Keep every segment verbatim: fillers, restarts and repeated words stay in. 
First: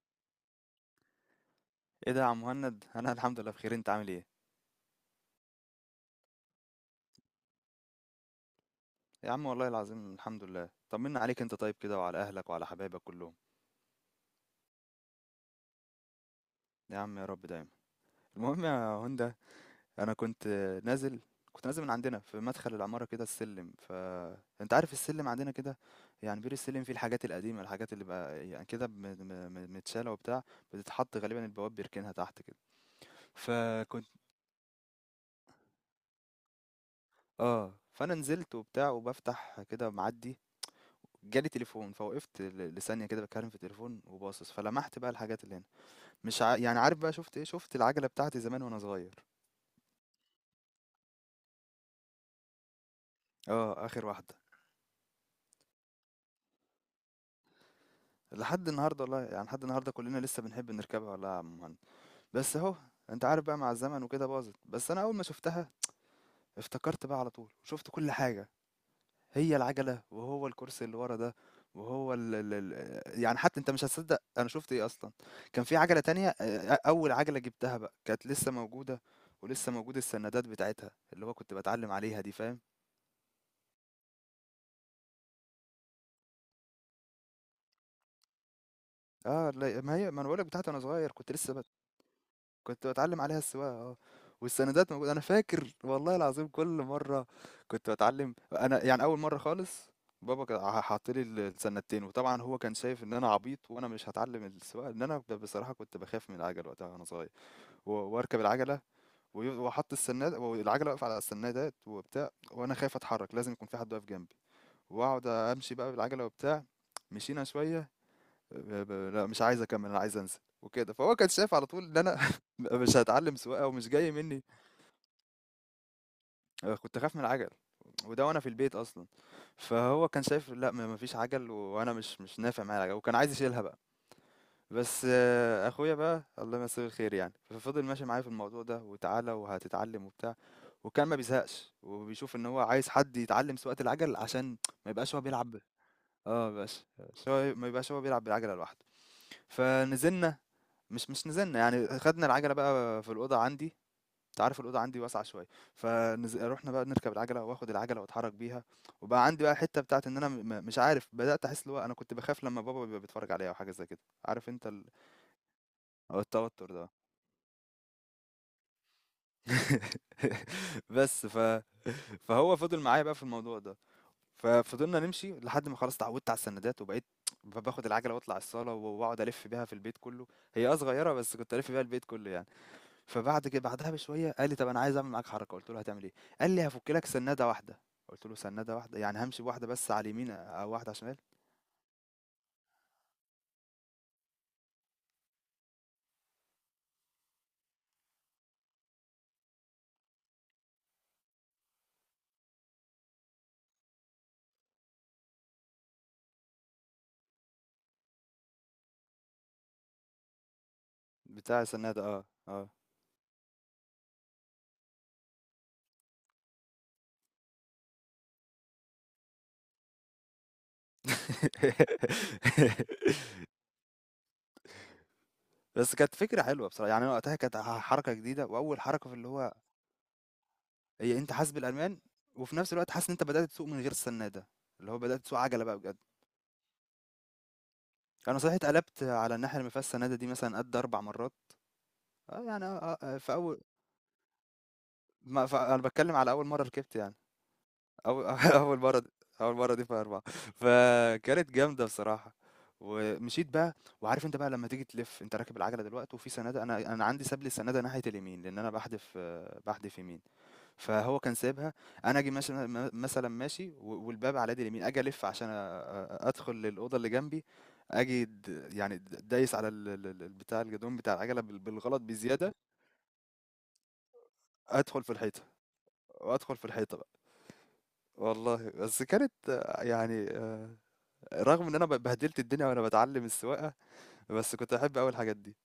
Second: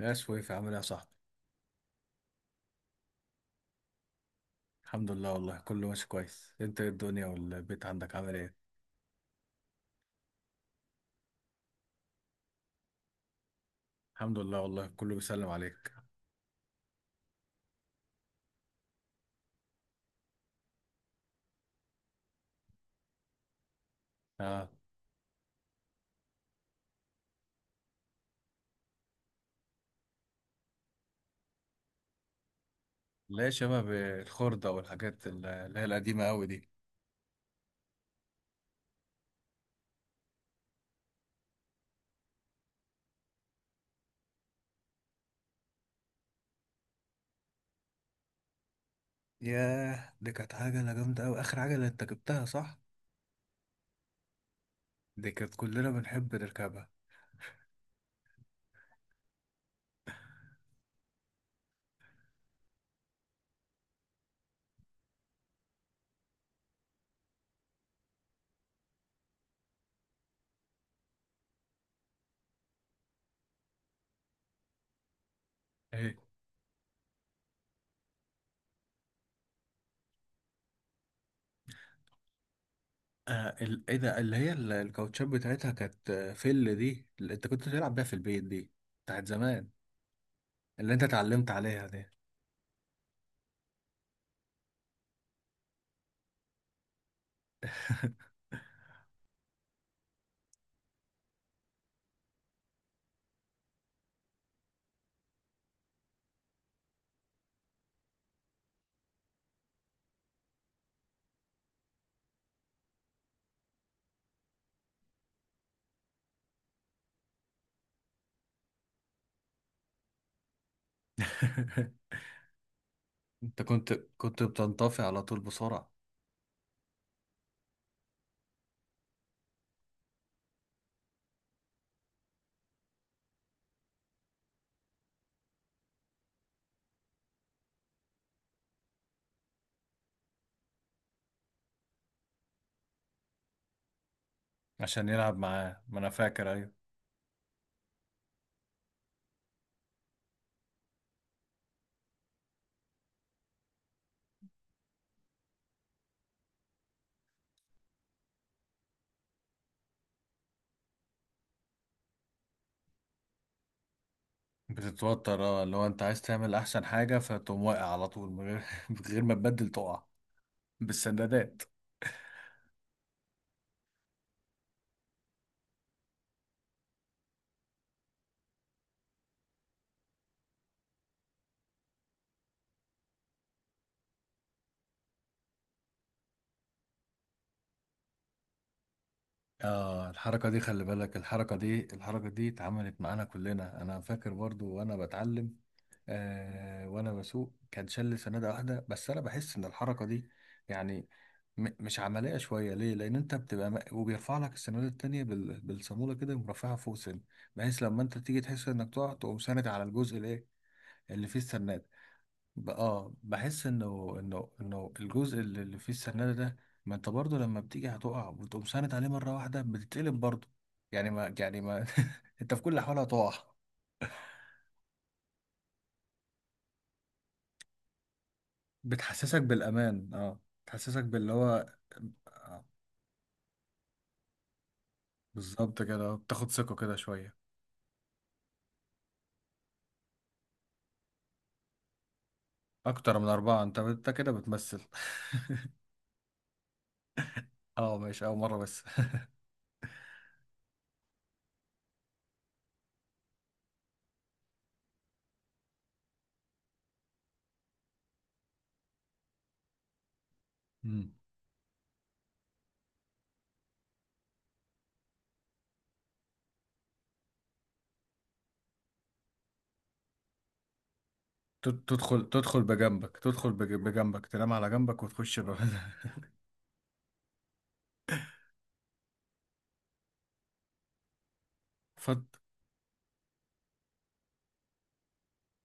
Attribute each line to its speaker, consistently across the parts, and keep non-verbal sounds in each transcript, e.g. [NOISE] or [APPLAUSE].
Speaker 1: يا شويف، عامل ايه يا صاحبي؟
Speaker 2: ايه ده يا عم مهند انا [LAUGHS] الحمد لله بخير، انت عامل ايه؟
Speaker 1: الحمد لله والله، كله ماشي كويس. انت ايه؟ الدنيا والبيت عندك عامل ايه؟
Speaker 2: يا عم، والله العظيم الحمد لله، طمنا عليك، انت طيب كده وعلى اهلك وعلى حبايبك كلهم.
Speaker 1: الحمد لله والله، كله بيسلم عليك.
Speaker 2: يا عم يا رب دايما. المهم يا هندا، انا كنت نازل كنت نازل من عندنا في مدخل العمارة كده، السلم،
Speaker 1: اه.
Speaker 2: فانت عارف السلم عندنا كده. يعني بير السلم فيه الحاجات القديمة، الحاجات اللي بقى يعني كده م- م- م- متشالة وبتاع، بتتحط غالبا البواب بيركنها تحت كده.
Speaker 1: لا، شباب
Speaker 2: فكنت
Speaker 1: الخردة والحاجات ال- اللي هي القديمة قوي دي.
Speaker 2: اه فانا نزلت وبتاع وبفتح كده معدي، جالي تليفون فوقفت ل- لثانية كده بتكلم في التليفون وباصص، فلمحت بقى الحاجات اللي هنا. مش ع... يعني عارف بقى شفت ايه؟ شفت العجلة بتاعتي زمان وانا صغير.
Speaker 1: ياه، دي كانت عجلة جامدة قوي، اخر عجلة انت جبتها، صح؟
Speaker 2: اه اخر واحدة.
Speaker 1: دي كانت كلنا بنحب نركبها.
Speaker 2: لحد النهاردة والله، يعني لحد النهاردة كلنا لسه بنحب نركبها والله يا عم مهند. بس اهو انت عارف بقى، مع الزمن وكده باظت، بس انا اول ما شفتها افتكرت بقى على طول وشفت كل حاجة. هي العجلة، وهو الكرسي اللي ورا ده، وهو ال ال ال يعني حتى انت مش هتصدق انا شفت ايه اصلا. كان في عجلة
Speaker 1: ايه؟
Speaker 2: تانية، آه، اول عجلة جبتها بقى كانت لسه موجودة، ولسه موجود السندات بتاعتها، اللي هو كنت بتعلم عليها دي، فاهم؟
Speaker 1: آه، ال... ايه ده؟ اللي هي ال- الكاوتشات بتاعتها كانت، آه، فل، دي اللي انت كنت تلعب بيها في البيت دي. بتاعت
Speaker 2: اه
Speaker 1: زمان.
Speaker 2: لا، ما هي ما انا بقولك بتاعتي انا
Speaker 1: اللي انت
Speaker 2: صغير كنت
Speaker 1: اتعلمت
Speaker 2: لسه
Speaker 1: عليها دي.
Speaker 2: كنت باتعلم عليها السواقة، آه، والسندات موجودة، أنا فاكر والله العظيم. كل مرة كنت باتعلم أنا، يعني أول مرة خالص، بابا كان ح- حاط لي ال- السنتين، وطبعا هو كان شايف ان انا عبيط وانا مش هتعلم السواقه. ان انا، ب- بصراحه كنت بخاف من العجل وقتها وانا صغير، و- واركب العجله وي- واحط السناد والعجله واقفه على السنادات وبتاع، وانا خايف اتحرك، لازم يكون في حد واقف جنبي. واقعد امشي بقى بالعجله وبتاع. مشينا شويه، ب- ب- لا مش عايز اكمل، انا عايز انزل وكده. فهو كان شايف على طول ان
Speaker 1: [LAUGHS]
Speaker 2: انا [LAUGHS] مش هتعلم
Speaker 1: انت
Speaker 2: سواقه ومش
Speaker 1: كنت
Speaker 2: جاي
Speaker 1: كنت
Speaker 2: مني.
Speaker 1: بتنطفي على طول بسرعة.
Speaker 2: آه، كنت اخاف من العجل، وده وانا في البيت اصلا. فهو كان شايف لا، ما ما فيش عجل و- وانا مش مش نافع معايا العجل، وكان عايز يشيلها بقى. بس آه، اخويا بقى الله يمسيه الخير يعني، ففضل ماشي معايا في الموضوع ده، وتعالى وهتتعلم وبتاع، وكان ما بيزهقش، وبيشوف ان هو عايز حد يتعلم سواقة العجل عشان ما
Speaker 1: عشان
Speaker 2: يبقاش هو
Speaker 1: يلعب
Speaker 2: بيلعب ب-
Speaker 1: معاه، ما انا
Speaker 2: اه
Speaker 1: فاكر. ايوه.
Speaker 2: بس، بس هو ما يبقاش هو بيلعب بالعجلة لوحده. فنزلنا، مش مش نزلنا يعني، خدنا العجلة بقى في الأوضة عندي، انت عارف الأوضة عندي واسعة شوية. فروحنا بقى نركب العجلة، واخد العجلة واتحرك بيها، وبقى عندي بقى حتة بتاعت ان انا م- مش عارف، بدأت احس اللي هو انا كنت بخاف لما بابا بيبقى بيتفرج عليا او حاجة زي كده. عارف انت ال-
Speaker 1: بتتوتر، اه، اللي هو انت
Speaker 2: هو
Speaker 1: عايز تعمل
Speaker 2: التوتر
Speaker 1: احسن
Speaker 2: ده.
Speaker 1: حاجه، فتقوم واقع على طول من غير [LAUGHS] من غير ما تبدل تقع.
Speaker 2: [LAUGHS] بس
Speaker 1: بالسندادات.
Speaker 2: ف فهو فضل معايا بقى في الموضوع ده. ففضلنا نمشي لحد ما خلاص اتعودت على السندات، وبقيت ب- باخد العجلة واطلع الصالة واقعد الف بيها في البيت كله. هي اه صغيرة، بس كنت الف بيها البيت كله يعني. فبعد كده بعدها بشوية قال لي: "طب أنا عايز أعمل معاك حركة." قُلت له: "هتعمل إيه؟" قال لي: "هافُك لك سنّادة واحدة." قُلت له: "سنّادة واحدة؟ يعني هامشي بواحدة بس على
Speaker 1: اه،
Speaker 2: اليمين
Speaker 1: الحركه دي
Speaker 2: أو
Speaker 1: خلي
Speaker 2: واحدة على
Speaker 1: بالك،
Speaker 2: الشمال؟"
Speaker 1: الحركه دي الحركه دي اتعملت معانا كلنا. انا فاكر برضو وانا بتعلم. آه، وانا بسوق كان شل سناده واحده. بس انا بحس ان الحركه دي، يعني، م مش عمليه شويه. ليه؟ لان انت بتبقى، م- وبيرفع لك السناده التانيه بال بالصاموله كده، يقوم رافعها فوق سن. بحيث لما انت تيجي تحس انك تقع، تقوم ساند على الجزء الايه، اللي فيه
Speaker 2: بتاع
Speaker 1: السرناد.
Speaker 2: السنّادة، آه،
Speaker 1: ب-
Speaker 2: آه.
Speaker 1: اه بحس انه انه انه الجزء اللي اللي فيه السرناد ده. ما انت برضه لما بتيجي هتقع، وتقوم ساند عليه مره واحده بتتقلب برضه. يعني ما يعني ما [LAUGHS] انت في كل الاحوال هتقع.
Speaker 2: [LAUGHS] بس كانت فكرة حلوة بصراحة، يعني أنا وقتها كانت ح حركة جديدة وأول حركة في اللي
Speaker 1: بتحسسك
Speaker 2: هو
Speaker 1: بالامان، اه، بتحسسك
Speaker 2: هي
Speaker 1: باللي
Speaker 2: أنت حاسس
Speaker 1: هو.
Speaker 2: بالأمان، وفي
Speaker 1: آه.
Speaker 2: نفس الوقت حاسس إن أنت بدأت تسوق من غير السنّادة، اللي هو بدأت تسوق عَجَلة بقى
Speaker 1: بالظبط
Speaker 2: بجد.
Speaker 1: كده، بتاخد ثقه كده شويه.
Speaker 2: أنا صحيح اتقلبت على الناحية اللي ما فيهاش سنّادة دي مثلًا قد أربع مرّات، آه، يعني آه، آه،
Speaker 1: اكتر من
Speaker 2: في أول،
Speaker 1: اربعه، انت انت كده بتمثل. [LAUGHS]
Speaker 2: ما ف أنا باتكلّم على أول مرّة ركبت يعني.
Speaker 1: اه ماشي،
Speaker 2: أول
Speaker 1: اول
Speaker 2: [LAUGHS]
Speaker 1: مره
Speaker 2: أول
Speaker 1: بس.
Speaker 2: مرة دي، أول مرة دي فيها أربعة، فكانت جامدة بصراحة. ومشيت بقى، وعارف أنت بقى لمّا تيجي تلِف، أنت راكب العجلة دلوقتي وفي سنادة، أنا أنا عندي ساب لي السنادة ناحية اليمين، لإن أنا باحدف، باحدف يمين،
Speaker 1: مم.
Speaker 2: فهو كان سايبها. أنا آجي ماشي م مثلًا ماشي و والباب على يدي اليمين، آجي ألِف عشان أ أ- أدخل للأوضة اللي جنبي، آجي د يعني د دايس على ال ال ال البتاع، الجدران بتاع العجلة بال
Speaker 1: [LAUGHS] تد-
Speaker 2: بالغلط
Speaker 1: تدخل
Speaker 2: بزيادة،
Speaker 1: تدخل بجنبك، تدخل بج- بجنبك، تنام على جنبك
Speaker 2: أدخل في
Speaker 1: وتخش
Speaker 2: الحيطة
Speaker 1: ب-
Speaker 2: وأدخل في الحيطة بقى. والله بس كانت آه، يعني آه، رغم إن أنا
Speaker 1: [LAUGHS]
Speaker 2: ب
Speaker 1: فت...
Speaker 2: بهدلت الدنيا وأنا باتعلّم السواقة، بس كنت باحب أوي الحاجات دي.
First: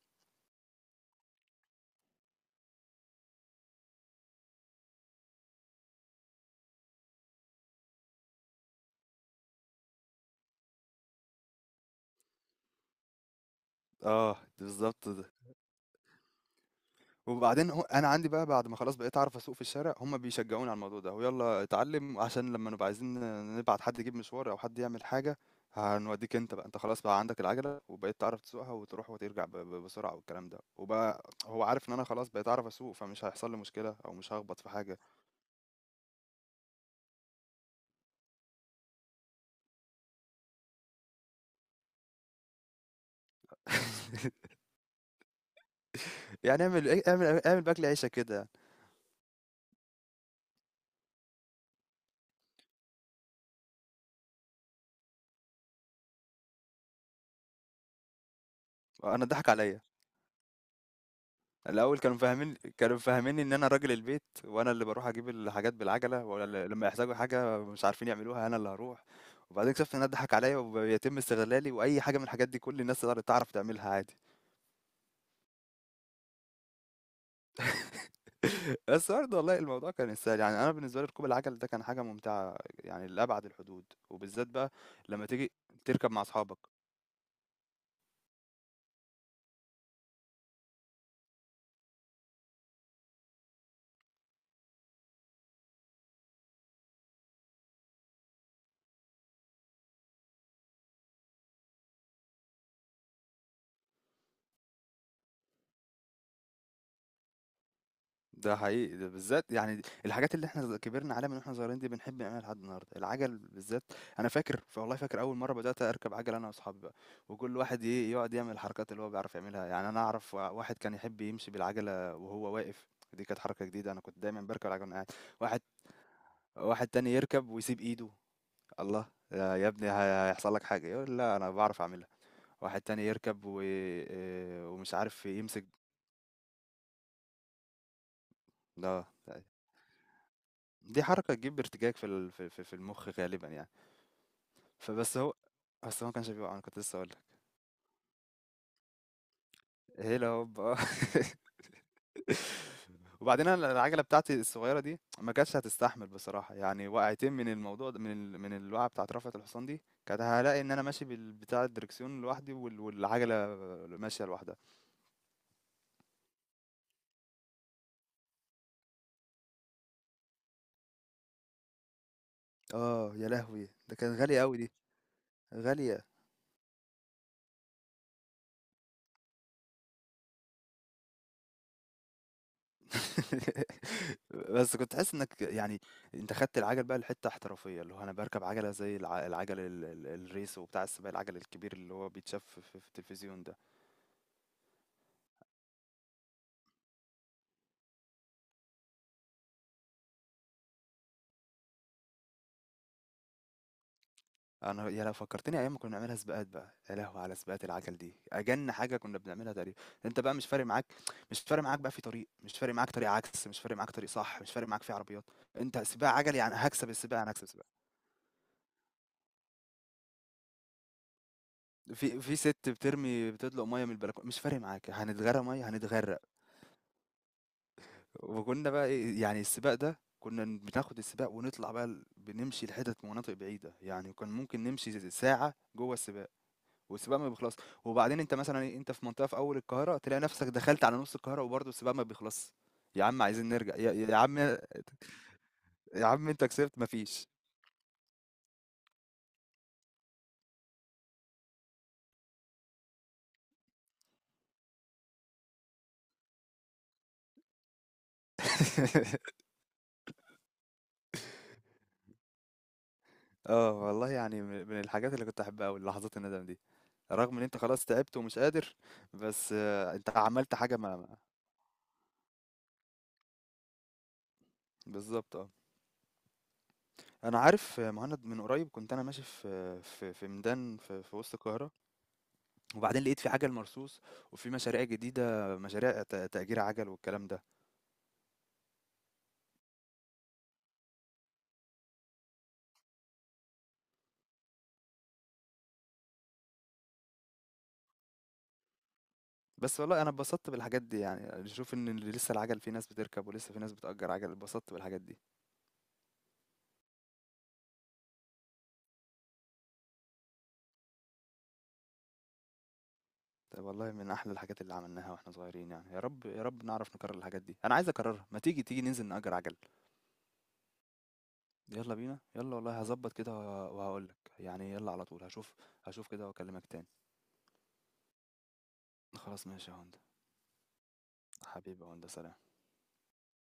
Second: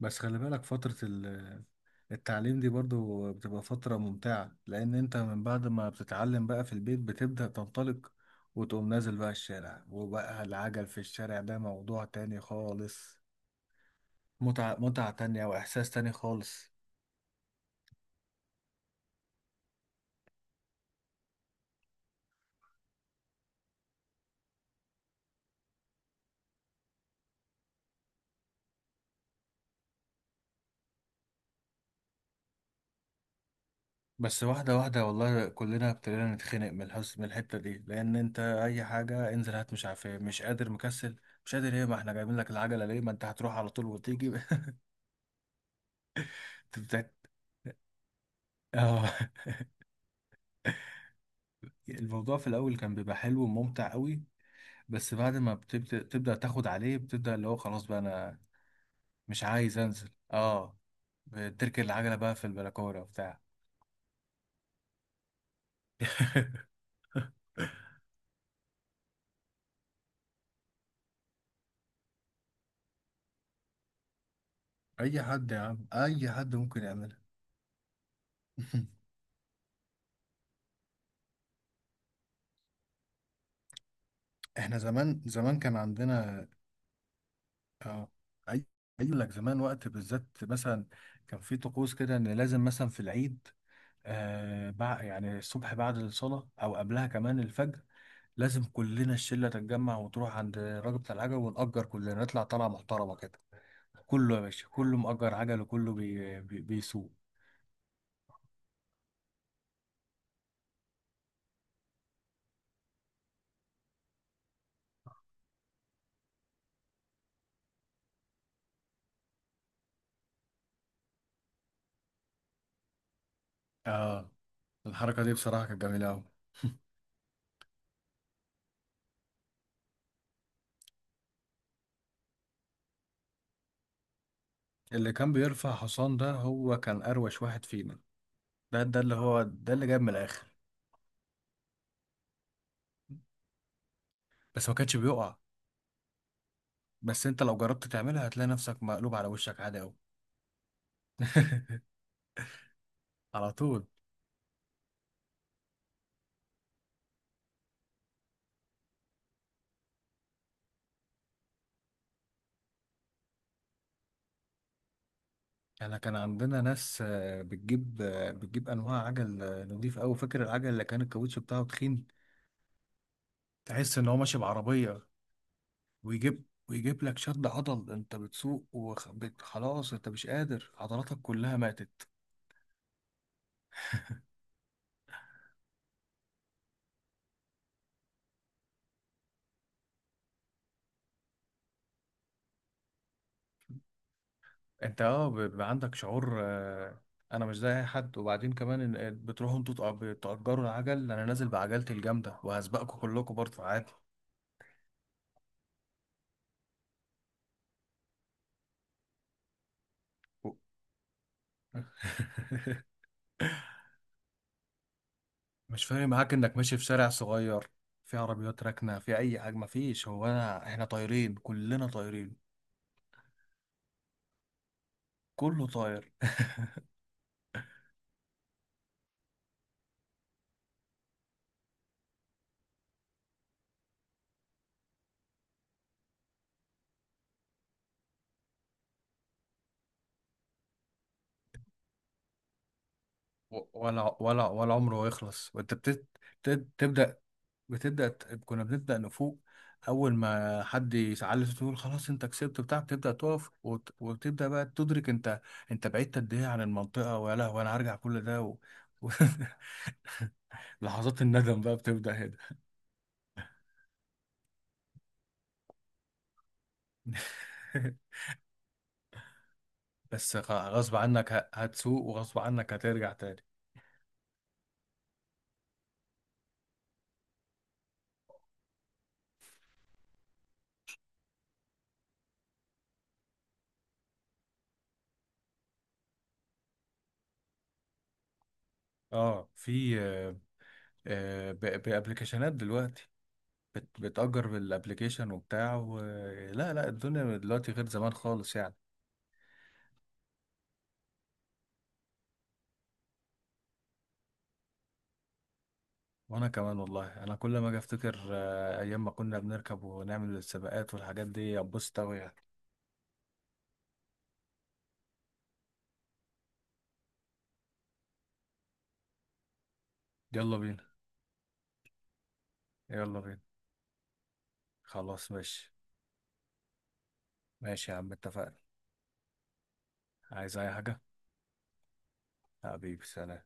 Speaker 1: بس خلي بالك، فترة ال التعليم دي برضو بتبقى فترة ممتعة، لأن أنت من بعد ما بتتعلم بقى في البيت بتبدأ تنطلق، وتقوم نازل بقى الشارع، وبقى العجل في الشارع ده موضوع تاني خالص.
Speaker 2: آه،
Speaker 1: متعة،
Speaker 2: بالضبط
Speaker 1: متعة
Speaker 2: ده.
Speaker 1: تانية، وإحساس تاني خالص.
Speaker 2: وبعدين هو أنا عندي بقى بعد ما خلاص بقيت أعرف أسوق في الشارع، هم بيشجعوني على الموضوع ده، ويالّا اتعلّم عشان لمّا نبقى عايزين نبعت حد يجيب مشوار أو حد يعمل حاجة، هنودّيك أنت بقى، أنت خلاص بقى عندك العجلة وبقيت تعرف تسوقها وتروح وترجع ب ب بسرعة والكلام ده. وبقى هو عارف إن أنا خلاص بقيت أعرف أسوق، فمش هيحصل لي مشكلة أو مش
Speaker 1: بس
Speaker 2: هاخبط في
Speaker 1: واحدة
Speaker 2: حاجة.
Speaker 1: واحدة، والله كلنا ابتدينا نتخنق من الحس، من الحتة دي. لأن أنت أي حاجة، انزل هات، مش عارف إيه، مش قادر، مكسل، مش قادر إيه. ما إحنا جايبين لك العجلة ليه؟ ما أنت هتروح على طول وتيجي.
Speaker 2: [LAUGHS] يعني
Speaker 1: [LAUGHS]
Speaker 2: اعمل إيه،
Speaker 1: تبدأ،
Speaker 2: اعمل اعمل باكل عيشك كده يعني.
Speaker 1: آه، الموضوع في الأول كان بيبقى حلو وممتع أوي. بس بعد ما بتبدأ، تبدأ تاخد عليه، بتبدأ اللي هو خلاص بقى أنا
Speaker 2: أنا
Speaker 1: مش
Speaker 2: اتضحك
Speaker 1: عايز
Speaker 2: عليّا.
Speaker 1: أنزل. اه، بتركن
Speaker 2: الأول
Speaker 1: العجلة
Speaker 2: كانوا
Speaker 1: بقى في
Speaker 2: مفهمين كانوا
Speaker 1: البلكونة وبتاع.
Speaker 2: مفهمينّي إن أنا راجل البيت، وأنا اللي باروح أجيب الحاجات بالعجلة، ولا ل-
Speaker 1: [LAUGHS]
Speaker 2: لمّا يحتاجوا حاجة مش عارفين يعملوها أنا اللي هاروح. وبعدين اكتشفت إن أنا اتضحك عليَّ وبيتم استغلالي، وأي حاجة من الحاجات دي كل الناس تقدر تعرف تعملها عادي.
Speaker 1: اي حد يا عم، اي حد ممكن يعملها.
Speaker 2: [LAUGHS]
Speaker 1: [LAUGHS]
Speaker 2: بس برضه والله الموضوع كان يستاهل، يعني أنا بالنسبة لي ركوب العجل ده كان حاجة ممتعة يعني لأبعد الحدود، وبالذات بقى
Speaker 1: احنا زمان
Speaker 2: لمّا تيجي
Speaker 1: زمان كان
Speaker 2: تركب مع
Speaker 1: عندنا.
Speaker 2: أصحابك.
Speaker 1: اه، اي، اقول لك زمان وقت بالذات، مثلا كان في طقوس كده، ان لازم مثلا في العيد، آه بع... يعني الصبح بعد الصلاة، او قبلها كمان الفجر، لازم كلنا الشلة تتجمع وتروح عند الراجل بتاع العجل، ونأجر كلنا، نطلع طلعة محترمة كده. كله يا باشا، كله مأجر عجل، وكله بي... بي... بيسوق.
Speaker 2: ده حقيقي، ده بالذات يعني دي- الحاجات اللي إحنا ز كبرنا عليها من وإحنا صغيرين دي بنحب نعملها لحد النهارده، العَجَل بالذات. أنا فاكر ف والله فاكر أول مرّة بدأت أركب عَجَل أنا وأصحابي بقى، وكل واحد إيه، يقعد يعمل الحركات اللي هو بيعرف يعملها، يعني أنا أعرف وا واحد كان يحب يمشي بالعَجَلة وهو واقف، دي كانت حركة جديدة، أنا كنت
Speaker 1: اه،
Speaker 2: دايمًا باركب العَجَلة وأنا قاعد.
Speaker 1: الحركة دي
Speaker 2: واحد
Speaker 1: بصراحة كانت جميلة أوي.
Speaker 2: واحد تاني يركب ويسيب إيده، الله! يا يا ابني ه هيحصل لك حاجة، يقول لأ أنا باعرف أعملها. واحد تاني يركب و آآ ومش
Speaker 1: اللي
Speaker 2: عارف
Speaker 1: كان
Speaker 2: يمسك،
Speaker 1: بيرفع حصان ده هو كان أروش واحد فينا. ده ده،
Speaker 2: آه.
Speaker 1: اللي هو ده اللي جايب من الآخر.
Speaker 2: دي حركة تجيب ارتجاج في ال في في في المُخ غالبًا يعني.
Speaker 1: بس ما كانش
Speaker 2: فبس هو
Speaker 1: بيقع.
Speaker 2: أصل هو ما كانش بيوقع، أنا كنت لسه هاقول لك.
Speaker 1: بس أنت لو جربت تعملها، هتلاقي نفسك مقلوب على وشك عادي أوي.
Speaker 2: هيلا هوب، آه.
Speaker 1: [LAUGHS]
Speaker 2: [LAUGHS] وبعدين
Speaker 1: على
Speaker 2: أنا
Speaker 1: طول.
Speaker 2: العجلة بتاعتي الصغيرة دي ما كانتش هتستحمل بصراحة، يعني وقعتين من الموضوع ده، من ال من الوقعة بتاعة رفعة الحصان دي، كانت هالاقي إن أنا ماشي بال بتاع الدركسيون لوحدي وال والعجلة ماشية لوحدها.
Speaker 1: احنا كان عندنا ناس، آه، بتجيب آه، بتجيب أنواع عجل، آه، نضيف أوي. فاكر العجل اللي كان الكاوتش بتاعه تخين،
Speaker 2: آه، يا لهوي! ده
Speaker 1: تحس إن هو
Speaker 2: كانت
Speaker 1: ماشي
Speaker 2: غالية أوي دي،
Speaker 1: بعربية.
Speaker 2: غالية.
Speaker 1: ويجيب ويجيب لك شد عضل، انت بتسوق وخلاص، انت مش قادر، عضلاتك كلها ماتت.
Speaker 2: [LAUGHS] بس كنت حاسس إنك يعني أنت خدت العجل بقى لحتة احترافية، اللي هو أنا باركب عجلة زي الع العجل ال ال الRace وبتاع السباق، العجل الكبير اللي هو بيتشاف في في التلفزيون ده.
Speaker 1: انت، اه، بيبقى عندك شعور، آه، انا مش زي اي حد. وبعدين كمان إن- آه، بتروحوا انتوا، تأ- بتأجروا العجل، انا نازل بعجلتي الجامدة وهسبقكم كلكم برضه عادي.
Speaker 2: أنا يا لهوي فكّرتني أيام ما كنا بنعملها سباقات بقى، يا لهوي على سباقات العجل دي، أجَن حاجة كنا بنعملها تقريبًا. أنت بقى مش فارق معاك مش فارق معاك بقى في طريق، مش فارق معاك
Speaker 1: [LAUGHS]
Speaker 2: طريق عكس، مش فارق معاك طريق صح، مش فارق معاك في عربيات، أنت
Speaker 1: مش فارق
Speaker 2: سباق
Speaker 1: معاك
Speaker 2: عجل يعني،
Speaker 1: انك ماشي في
Speaker 2: هاكسب
Speaker 1: شارع
Speaker 2: السباق، أنا هاكسب السباق.
Speaker 1: صغير، في عربيات راكنة، في اي حاجة، مفيش. هو انا، احنا طايرين، كلنا
Speaker 2: في
Speaker 1: طايرين.
Speaker 2: في سِت بترمي بتطلق مَيّة من البلكونة، مش فارق معاك، هنتغرق
Speaker 1: كله
Speaker 2: مَيّة،
Speaker 1: طاير.
Speaker 2: هنتغرق.
Speaker 1: [LAUGHS]
Speaker 2: وكنا بقى إيه يعني، السباق ده كنا بناخد السباق ونطلع بقى ال- بنمشي لحتت مناطق بعيدة، يعني كان ممكن نمشي زي- ساعة جوه السباق، والسباق ما بيخلص. وبعدين انت مثلا إيه، انت في منطقة في اول القاهرة تلاقي نفسك دخلت على نص القاهرة وبرضه السباق ما بيخلص. يا عم عايزين
Speaker 1: و-
Speaker 2: نرجع يا,
Speaker 1: ولا
Speaker 2: يا عم،
Speaker 1: ولا ولا عمره يخلص، وانت بتت...
Speaker 2: يا عم انت
Speaker 1: بتت...
Speaker 2: كسبت،
Speaker 1: تبدأ،
Speaker 2: مفيش.
Speaker 1: بتبدا ت- كنا بنبدا نفوق. اول ما حد يسعل، تقول خلاص انت كسبت، بتاع، بتبدا تقف وت- وتبدا بقى تدرك انت انت بعدت قد ايه عن المنطقه. ويا لهوي، انا هرجع كل ده و... و...
Speaker 2: [LAUGHS]
Speaker 1: [LAUGHS] لحظات الندم بقى بتبدا هنا.
Speaker 2: اه والله يعني من من الحاجات اللي كنت احبها قوي لحظات الندم دي، رغم ان انت خلاص
Speaker 1: [LAUGHS]
Speaker 2: تعبت ومش قادر، بس آه، انت
Speaker 1: بس
Speaker 2: عملت
Speaker 1: غ-
Speaker 2: حاجة،
Speaker 1: غصب
Speaker 2: ما ما-
Speaker 1: عنك ه- هتسوق، وغصب عنك هترجع تاني.
Speaker 2: بالظبط اه. أنا عارف آه، مهند من قريب كنت أنا ماشي في في في ميدان في في وسط القاهرة، وبعدين لقيت في عجل مرصوص، وفي مشاريع جديدة، مشاريع ت- تأجير عجل والكلام ده.
Speaker 1: اه، في، آه، آه، ب- بابليكيشنات دلوقتي، بت- بتأجر بالابليكيشن وبتاع و... لا لا، الدنيا دلوقتي غير زمان خالص يعني.
Speaker 2: بس والله أنا اتبسطت بالحاجات دي، يعني نشوف إن اللي لسه العجل في ناس بتركب ولسه في ناس بتأجر عجل، اتبسطت بالحاجات دي.
Speaker 1: وانا كمان والله، انا كل ما اجي افتكر، آه، ايام ما كنا بنركب ونعمل السباقات والحاجات دي، ابص قوي يعني.
Speaker 2: طب والله من أحلى الحاجات اللي عملناها وإحنا صغيرين، يعني يا رب يا رب نعرف نكرر الحاجات دي، أنا عايز أكررها، ما تيجي تيجي ننزل نأجر عجل.
Speaker 1: يلا بينا.
Speaker 2: يلا بينا، يلا والله هظبط
Speaker 1: يلا
Speaker 2: كده
Speaker 1: بينا،
Speaker 2: وه- وهقولك، يعني يلا على طول
Speaker 1: خلاص
Speaker 2: هشوف.
Speaker 1: ماشي.
Speaker 2: هشوف كده وأكلمك تاني.
Speaker 1: ماشي يا عم، اتفقنا.
Speaker 2: خلاص ماشي يا هوندا،
Speaker 1: عايز اي حاجة؟
Speaker 2: حبيبي يا هوندا، سلام.
Speaker 1: حبيبي سلام.